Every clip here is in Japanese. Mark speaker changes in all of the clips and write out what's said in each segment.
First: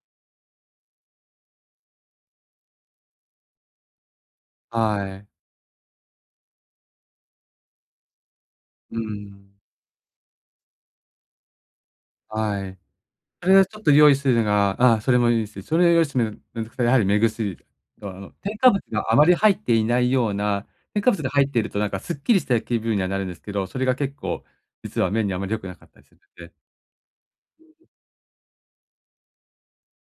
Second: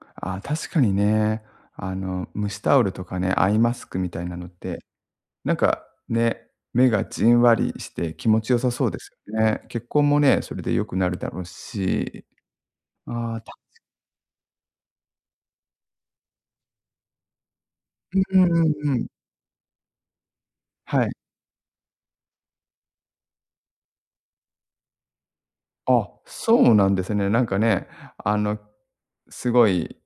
Speaker 1: ああ、確かにね。あの蒸しタオルとかね、アイマスクみたいなのって、
Speaker 2: はい。
Speaker 1: なんかね、目がじんわりして気持ち良さそう
Speaker 2: う
Speaker 1: で
Speaker 2: ー
Speaker 1: すよ
Speaker 2: ん。
Speaker 1: ね。血行もね、それで良くなるだろうし。
Speaker 2: はい。
Speaker 1: ああ。
Speaker 2: それ
Speaker 1: 確
Speaker 2: はちょっと用意するのがああ、それもいいし、それを用意してみる。うんと、くすやはり目薬。と、あ
Speaker 1: う
Speaker 2: の
Speaker 1: んう
Speaker 2: 添
Speaker 1: んう
Speaker 2: 加
Speaker 1: ん
Speaker 2: 物
Speaker 1: うん。
Speaker 2: があまり入っていないような、添
Speaker 1: はい。
Speaker 2: 加物が入っているとなんかすっきりした気分にはなるんですけど、それが結構実は目にあまり良くなかったり
Speaker 1: あ、
Speaker 2: するので。
Speaker 1: そうなんですね。なんかね、あのすごい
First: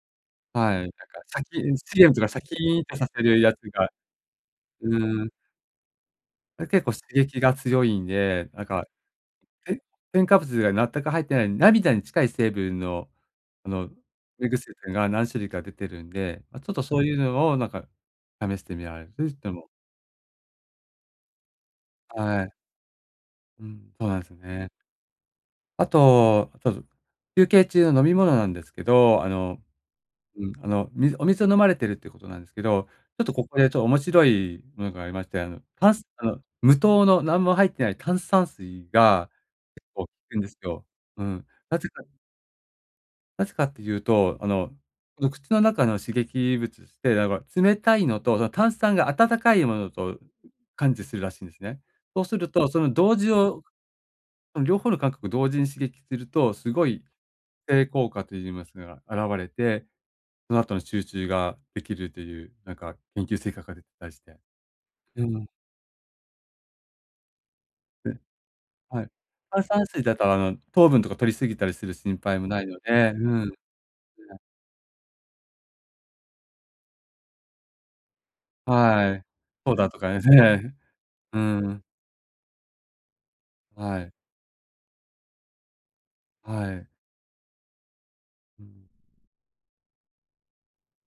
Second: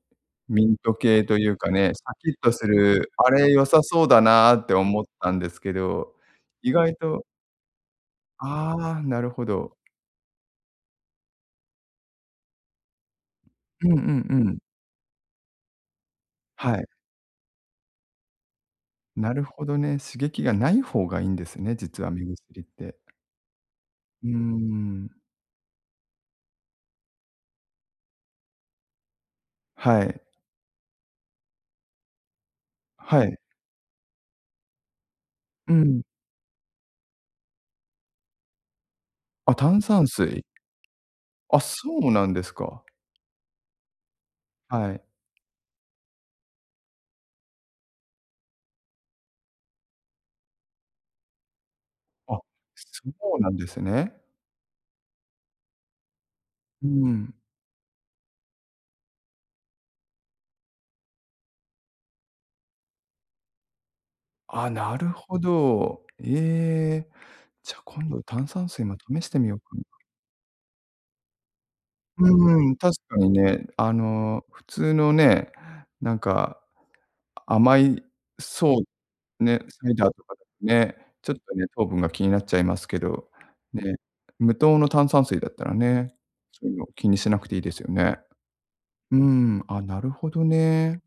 Speaker 1: ミ
Speaker 2: は
Speaker 1: ン
Speaker 2: い。なん
Speaker 1: ト
Speaker 2: か
Speaker 1: 系
Speaker 2: シ
Speaker 1: と
Speaker 2: ャ
Speaker 1: いう
Speaker 2: キ
Speaker 1: か
Speaker 2: ン
Speaker 1: ね。シャ
Speaker 2: CM とか
Speaker 1: キッ
Speaker 2: シャ
Speaker 1: と
Speaker 2: キ
Speaker 1: す
Speaker 2: ーンって刺
Speaker 1: る、
Speaker 2: さ
Speaker 1: あ
Speaker 2: る
Speaker 1: れ
Speaker 2: やつ
Speaker 1: 良さ
Speaker 2: が
Speaker 1: そうだなって
Speaker 2: う
Speaker 1: 思っ
Speaker 2: ーん。
Speaker 1: たんですけど、
Speaker 2: あれ
Speaker 1: 意
Speaker 2: 結構
Speaker 1: 外
Speaker 2: 刺
Speaker 1: と
Speaker 2: 激が強いんで、なんか、
Speaker 1: ああ、なるほど。
Speaker 2: て添加物が全く入ってない涙に近い成分の、あ
Speaker 1: う
Speaker 2: の、
Speaker 1: んうん
Speaker 2: 目
Speaker 1: うん。
Speaker 2: 薬というのが、何種類か出てるんで、ま、ちょっ
Speaker 1: は
Speaker 2: と
Speaker 1: い。
Speaker 2: そういうのをなんか試してみられる
Speaker 1: な
Speaker 2: し、
Speaker 1: る
Speaker 2: で
Speaker 1: ほ
Speaker 2: も。
Speaker 1: どね。刺激がない方がいいんですね、実は目
Speaker 2: はい。
Speaker 1: 薬って。
Speaker 2: うん、そうなん
Speaker 1: うー
Speaker 2: すよね。
Speaker 1: ん。
Speaker 2: あと、ちょと休憩中飲み物なんですけど、あの、
Speaker 1: はい。
Speaker 2: うん。あの水お水を飲まれているっていうことなんですけど、ちょ
Speaker 1: は
Speaker 2: っと
Speaker 1: い。
Speaker 2: ここでちょ面白いものがありまして、あの
Speaker 1: う
Speaker 2: パ
Speaker 1: ん。
Speaker 2: スあの、無糖の何も入ってない炭酸水が
Speaker 1: あ、炭
Speaker 2: 結構
Speaker 1: 酸
Speaker 2: 効くん
Speaker 1: 水。
Speaker 2: ですよ。うん。
Speaker 1: あ、
Speaker 2: な
Speaker 1: そ
Speaker 2: ぜか
Speaker 1: うなんですか。
Speaker 2: なぜかっていうと、あの
Speaker 1: はい。
Speaker 2: お口の中の刺激物して、なんこれ、冷たいのと、だ、炭酸が温かいものと感知するらしいんですね。そうす
Speaker 1: あ、
Speaker 2: るとその
Speaker 1: そ
Speaker 2: 同時
Speaker 1: うなん
Speaker 2: を
Speaker 1: ですね。
Speaker 2: ん、両方の感覚を同時に刺激すると、す
Speaker 1: う
Speaker 2: ごい、
Speaker 1: ん。
Speaker 2: 醒効果と言いますが、現れて、その後の集中ができるという、なんか研究成果が出てたりして。
Speaker 1: あ、なる
Speaker 2: う
Speaker 1: ほ
Speaker 2: ーん。
Speaker 1: ど。ええ、じゃあ今
Speaker 2: うん。
Speaker 1: 度炭酸水も
Speaker 2: はい。
Speaker 1: 試してみよう
Speaker 2: 炭
Speaker 1: かな。
Speaker 2: 酸水だとあの糖分とか摂り過ぎたりする心
Speaker 1: う
Speaker 2: 配もない
Speaker 1: ーん。
Speaker 2: の
Speaker 1: 確
Speaker 2: で。
Speaker 1: か
Speaker 2: う
Speaker 1: に
Speaker 2: ん。う
Speaker 1: ね、あ
Speaker 2: ん。
Speaker 1: の普通のね、なんか甘いそ
Speaker 2: はい。
Speaker 1: う、ね、
Speaker 2: ソー
Speaker 1: サ
Speaker 2: ダ
Speaker 1: イ
Speaker 2: と
Speaker 1: ダー
Speaker 2: かで
Speaker 1: と
Speaker 2: す
Speaker 1: かだと
Speaker 2: ね。
Speaker 1: ね。ちょっ
Speaker 2: うー
Speaker 1: とね。
Speaker 2: ん。
Speaker 1: 糖分が気になっちゃいますけど、ね、
Speaker 2: はい。
Speaker 1: 無糖の炭酸水だったらね、
Speaker 2: は
Speaker 1: そういう
Speaker 2: い。
Speaker 1: の気にしなくていいですよね。
Speaker 2: うん。
Speaker 1: うーん。あ、なるほどね。